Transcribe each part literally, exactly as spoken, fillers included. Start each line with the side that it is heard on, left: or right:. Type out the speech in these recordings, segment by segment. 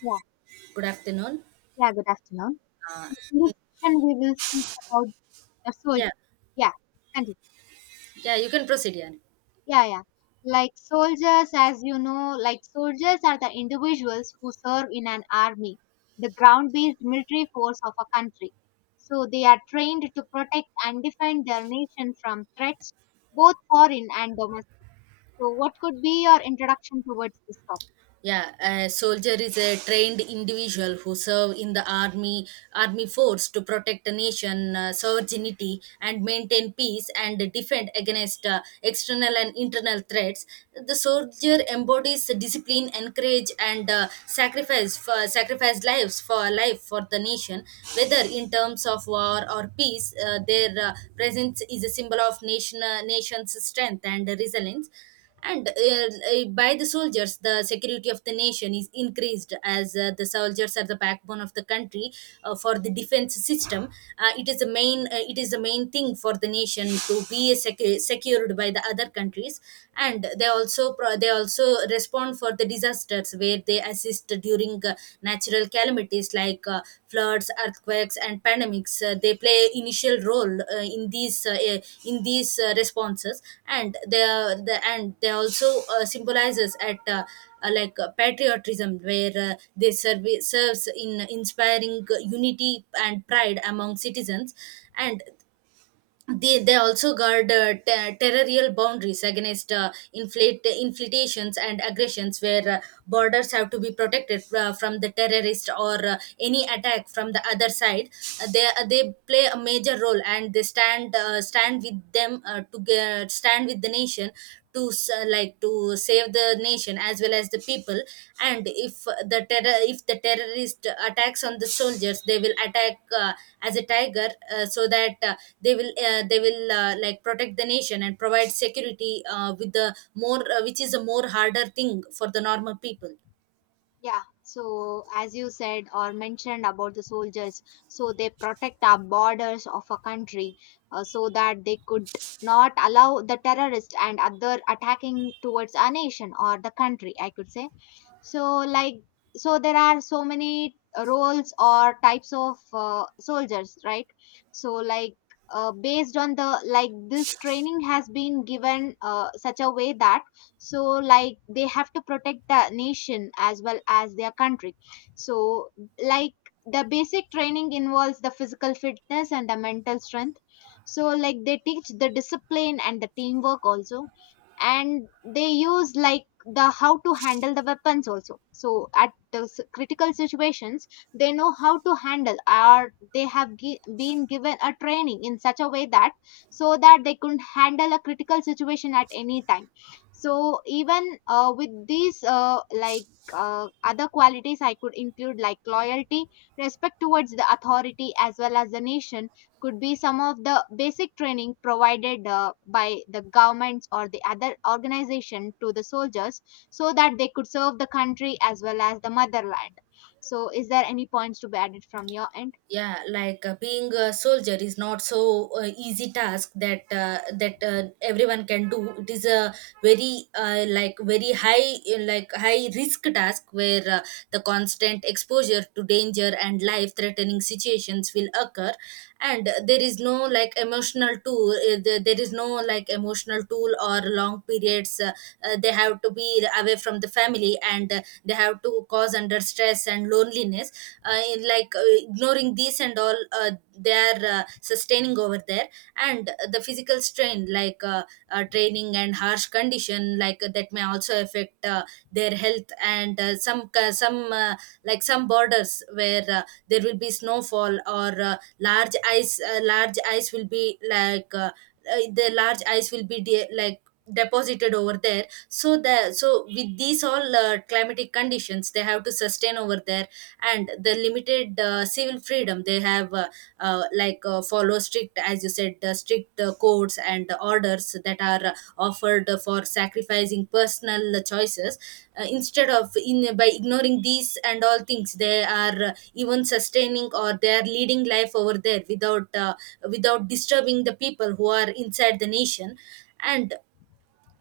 left: Yeah,
right: Good afternoon.
left: yeah, good afternoon.
right: Uh,
left: In this session, we will speak about the soldier.
right: yeah,
left: Yeah, continue.
right: yeah, you can proceed, yeah.
left: Yeah, yeah. Like soldiers, as you know, like soldiers are the individuals who serve in an army, the ground based military force of a country. So they are trained to protect and defend their nation from threats, both foreign and domestic. So, what could be your introduction towards this topic?
right: Yeah, a soldier is a trained individual who serve in the army army force to protect the nation uh, sovereignty and maintain peace and defend against uh, external and internal threats. The soldier embodies discipline, encourage and uh, sacrifice for sacrifice lives for life for the nation, whether in terms of war or peace. Uh, their uh, presence is a symbol of nation uh, nation's strength and resilience and uh, uh, by the soldiers, the security of the nation is increased, as uh, the soldiers are the backbone of the country uh, for the defense system. Uh, it is the main uh, it is the main thing for the nation to be secu- secured by the other countries. And they also pro- they also respond for the disasters, where they assist during uh, natural calamities like uh, floods, earthquakes, and pandemics. Uh, they play initial role uh, in these uh, eh, in these uh, responses, and they are- the and they also uh, symbolizes at. Uh, uh, like uh, patriotism, where uh, they serve serves in inspiring unity and pride among citizens. And they, they also guard uh, ter- territorial boundaries against uh, inflate, infiltrations and aggressions, where uh, borders have to be protected uh, from the terrorist or uh, any attack from the other side. Uh, they uh, they play a major role and they stand uh, stand with them uh, to ge- stand with the nation to s- like to save the nation as well as the people. And if the terror if the terrorist attacks on the soldiers, they will attack uh, as a tiger, uh, so that uh, they will uh, they will uh, like protect the nation and provide security uh, with the more uh, which is a more harder thing for the normal people.
left: Yeah, so as you said or mentioned about the soldiers, so they protect our borders of a country, uh, so that they could not allow the terrorists and other attacking towards our nation or the country, I could say. So, like, so there are so many roles or types of uh, soldiers, right? So, like, uh, based on the like this training has been given uh, such a way that so like they have to protect the nation as well as their country, so like the basic training involves the physical fitness and the mental strength, so like they teach the discipline and the teamwork also, and they use like the how to handle the weapons also so at the s- critical situations they know how to handle or they have gi- been given a training in such a way that so that they could handle a critical situation at any time. So even uh, with these uh, like uh, other qualities I could include like loyalty, respect towards the authority as well as the nation, could be some of the basic training provided uh, by the governments or the other organization to the soldiers so that they could serve the country as well as the motherland. So is there any points to be added from your end?
right: Yeah, like uh, being a soldier is not so uh, easy task that uh, that uh, everyone can do. It is a very uh, like very high uh, like high risk task, where uh, the constant exposure to danger and life threatening situations will occur. And there is no like emotional tool uh, there there is no like emotional tool or long periods. Uh, uh, they have to be away from the family, and uh, they have to cause under stress and loneliness. Uh, in like uh, ignoring these and all, uh, they are uh, sustaining over there. And the physical strain, like uh, uh, training and harsh condition, like uh, that may also affect uh, their health. And uh, some ca- some uh, like some borders where uh, there will be snowfall or uh, large ice uh, large ice will be like uh, uh, the large ice will be de- like deposited over there. So the so with these all uh, climatic conditions, they have to sustain over there. And the limited uh, civil freedom they have, uh, uh, like uh, follow strict, as you said, uh, strict uh, codes and orders that are uh, offered for sacrificing personal choices. Uh, instead of in, by ignoring these and all things, they are uh, even sustaining, or they are leading life over there without uh, without disturbing the people who are inside the nation. and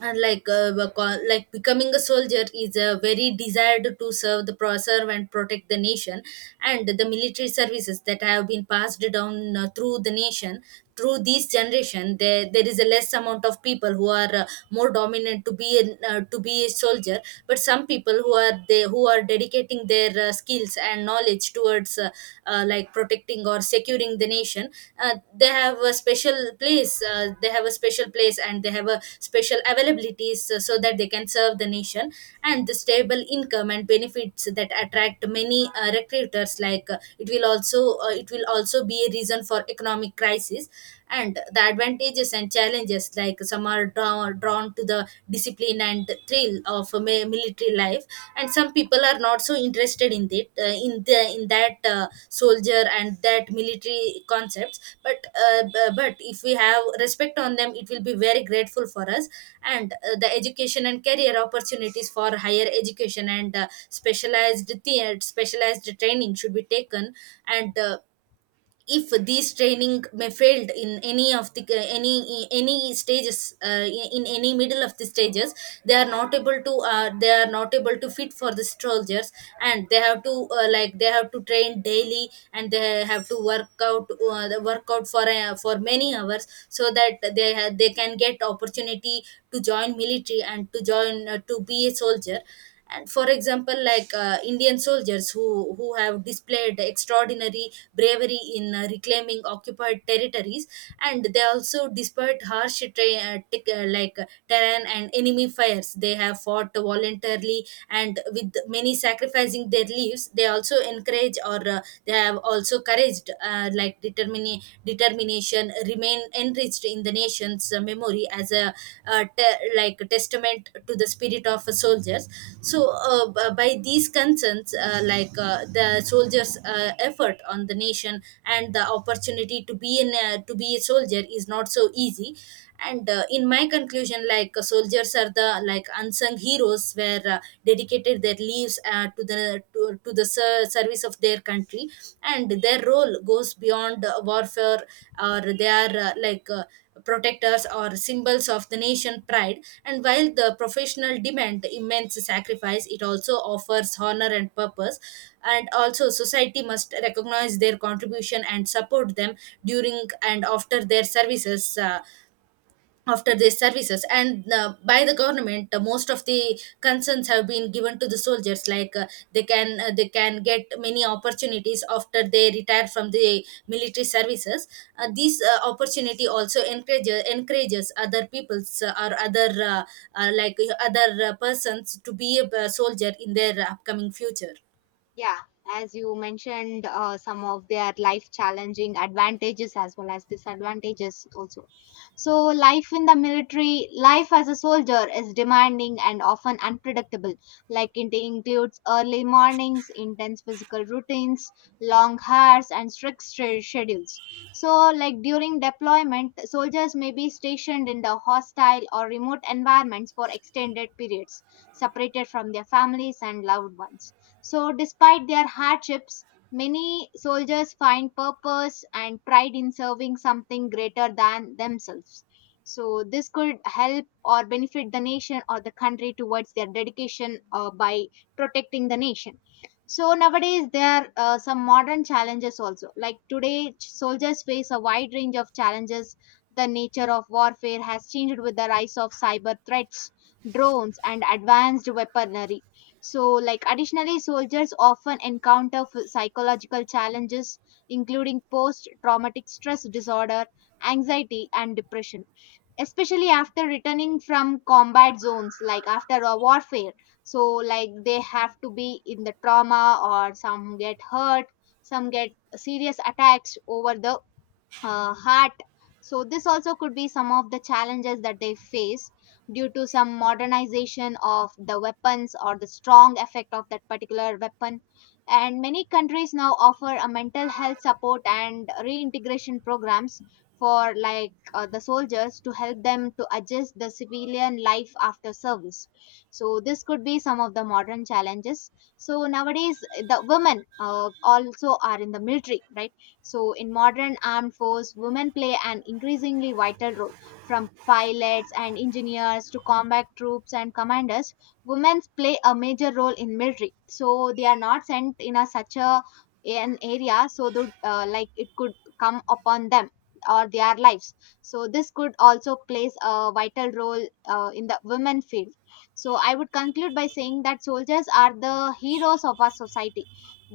right: and like uh, we call- like becoming a soldier is a very desired to serve the pro- serve and protect the nation. And the military services that have been passed down uh, through the nation through this generation, there, there is a less amount of people who are uh, more dominant to be an, uh, to be a soldier. But some people who are they who are dedicating their uh, skills and knowledge towards uh, uh, like protecting or securing the nation, uh, they have a special place uh, they have a special place, and they have a special availabilities, uh, so that they can serve the nation. And the stable income and benefits that attract many uh, recruiters, like uh, it will also uh, it will also be a reason for economic crisis. And the advantages and challenges, like some are draw, drawn to the discipline and thrill of a mi- military life, and some people are not so interested in it uh, in the in that uh, soldier and that military concept. But uh, b- but if we have respect on them, it will be very grateful for us. And uh, the education and career opportunities for higher education and uh, specialized the- specialized training should be taken. And uh, if these training may failed in any of the any any stages, uh, in any middle of the stages, they are not able to uh, they are not able to fit for the soldiers. And they have to uh, like they have to train daily, and they have to work out, uh, the work out for uh, for many hours, so that they ha- they can get opportunity to join military, and to join uh, to be a soldier. And for example, like uh, indian soldiers who who have displayed extraordinary bravery in uh, reclaiming occupied territories. And they also, despite harsh tra- uh, tic- uh, like uh, terrain and enemy fires, they have fought voluntarily, and with many sacrificing their lives, they also encourage, or uh, they have also also encouraged uh, like determini- determination remain enriched in the nation's uh, memory as a uh, te- like testament to the spirit of uh, soldiers. So uh, b- by these concerns, uh, like uh, the soldiers uh, effort on the nation, and the opportunity to be in a, to be a soldier is not so easy. And uh, in my conclusion, like uh, soldiers are the like unsung heroes, where uh, dedicated their lives uh, to the to, to the ser- service of their country. And their role goes beyond uh, warfare, or they are uh, like uh, protectors or symbols of the nation pride. And while the professional demand immense sacrifice, it also offers honor and purpose. And also society must recognize their contribution and support them during and after their services. uh, after their services and uh, by the government, uh, most of the concerns have been given to the soldiers, like uh, they can uh, they can get many opportunities after they retire from the military services. Uh, this uh, opportunity also encourages encourages other peoples, uh, or other uh, uh, like uh, other uh, persons to be a uh, soldier in their upcoming future.
left: Yeah, as you mentioned, uh, some of their life challenging advantages as well as disadvantages also. So, life in the military, life as a soldier is demanding and often unpredictable. Like it includes early mornings, intense physical routines, long hours, and strict stre- schedules. So, like during deployment, soldiers may be stationed in the hostile or remote environments for extended periods, separated from their families and loved ones. So, despite their hardships, many soldiers find purpose and pride in serving something greater than themselves. So, this could help or benefit the nation or the country towards their dedication uh, by protecting the nation. So, nowadays, there are uh, some modern challenges also. Like today, ch- soldiers face a wide range of challenges. The nature of warfare has changed with the rise of cyber threats, drones, and advanced weaponry. So, like, additionally, soldiers often encounter f- psychological challenges, including post traumatic stress disorder, anxiety, and depression, especially after returning from combat zones, like after a warfare. So, like, they have to be in the trauma, or some get hurt, some get serious attacks over the uh, heart. So this also could be some of the challenges that they face due to some modernization of the weapons or the strong effect of that particular weapon. And many countries now offer a mental health support and reintegration programs for like uh, the soldiers to help them to adjust the civilian life after service. So this could be some of the modern challenges. So nowadays the women uh, also are in the military, right? So, in modern armed force, women play an increasingly vital role. From pilots and engineers to combat troops and commanders, women play a major role in military. So, they are not sent in a such a an area so that uh, like it could come upon them or their lives. So, this could also plays a vital role uh, in the women field. So, I would conclude by saying that soldiers are the heroes of our society,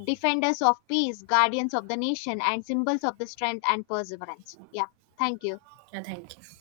left: defenders of peace, guardians of the nation, and symbols of the strength and perseverance. Yeah, thank you.
right: Yeah, thank you.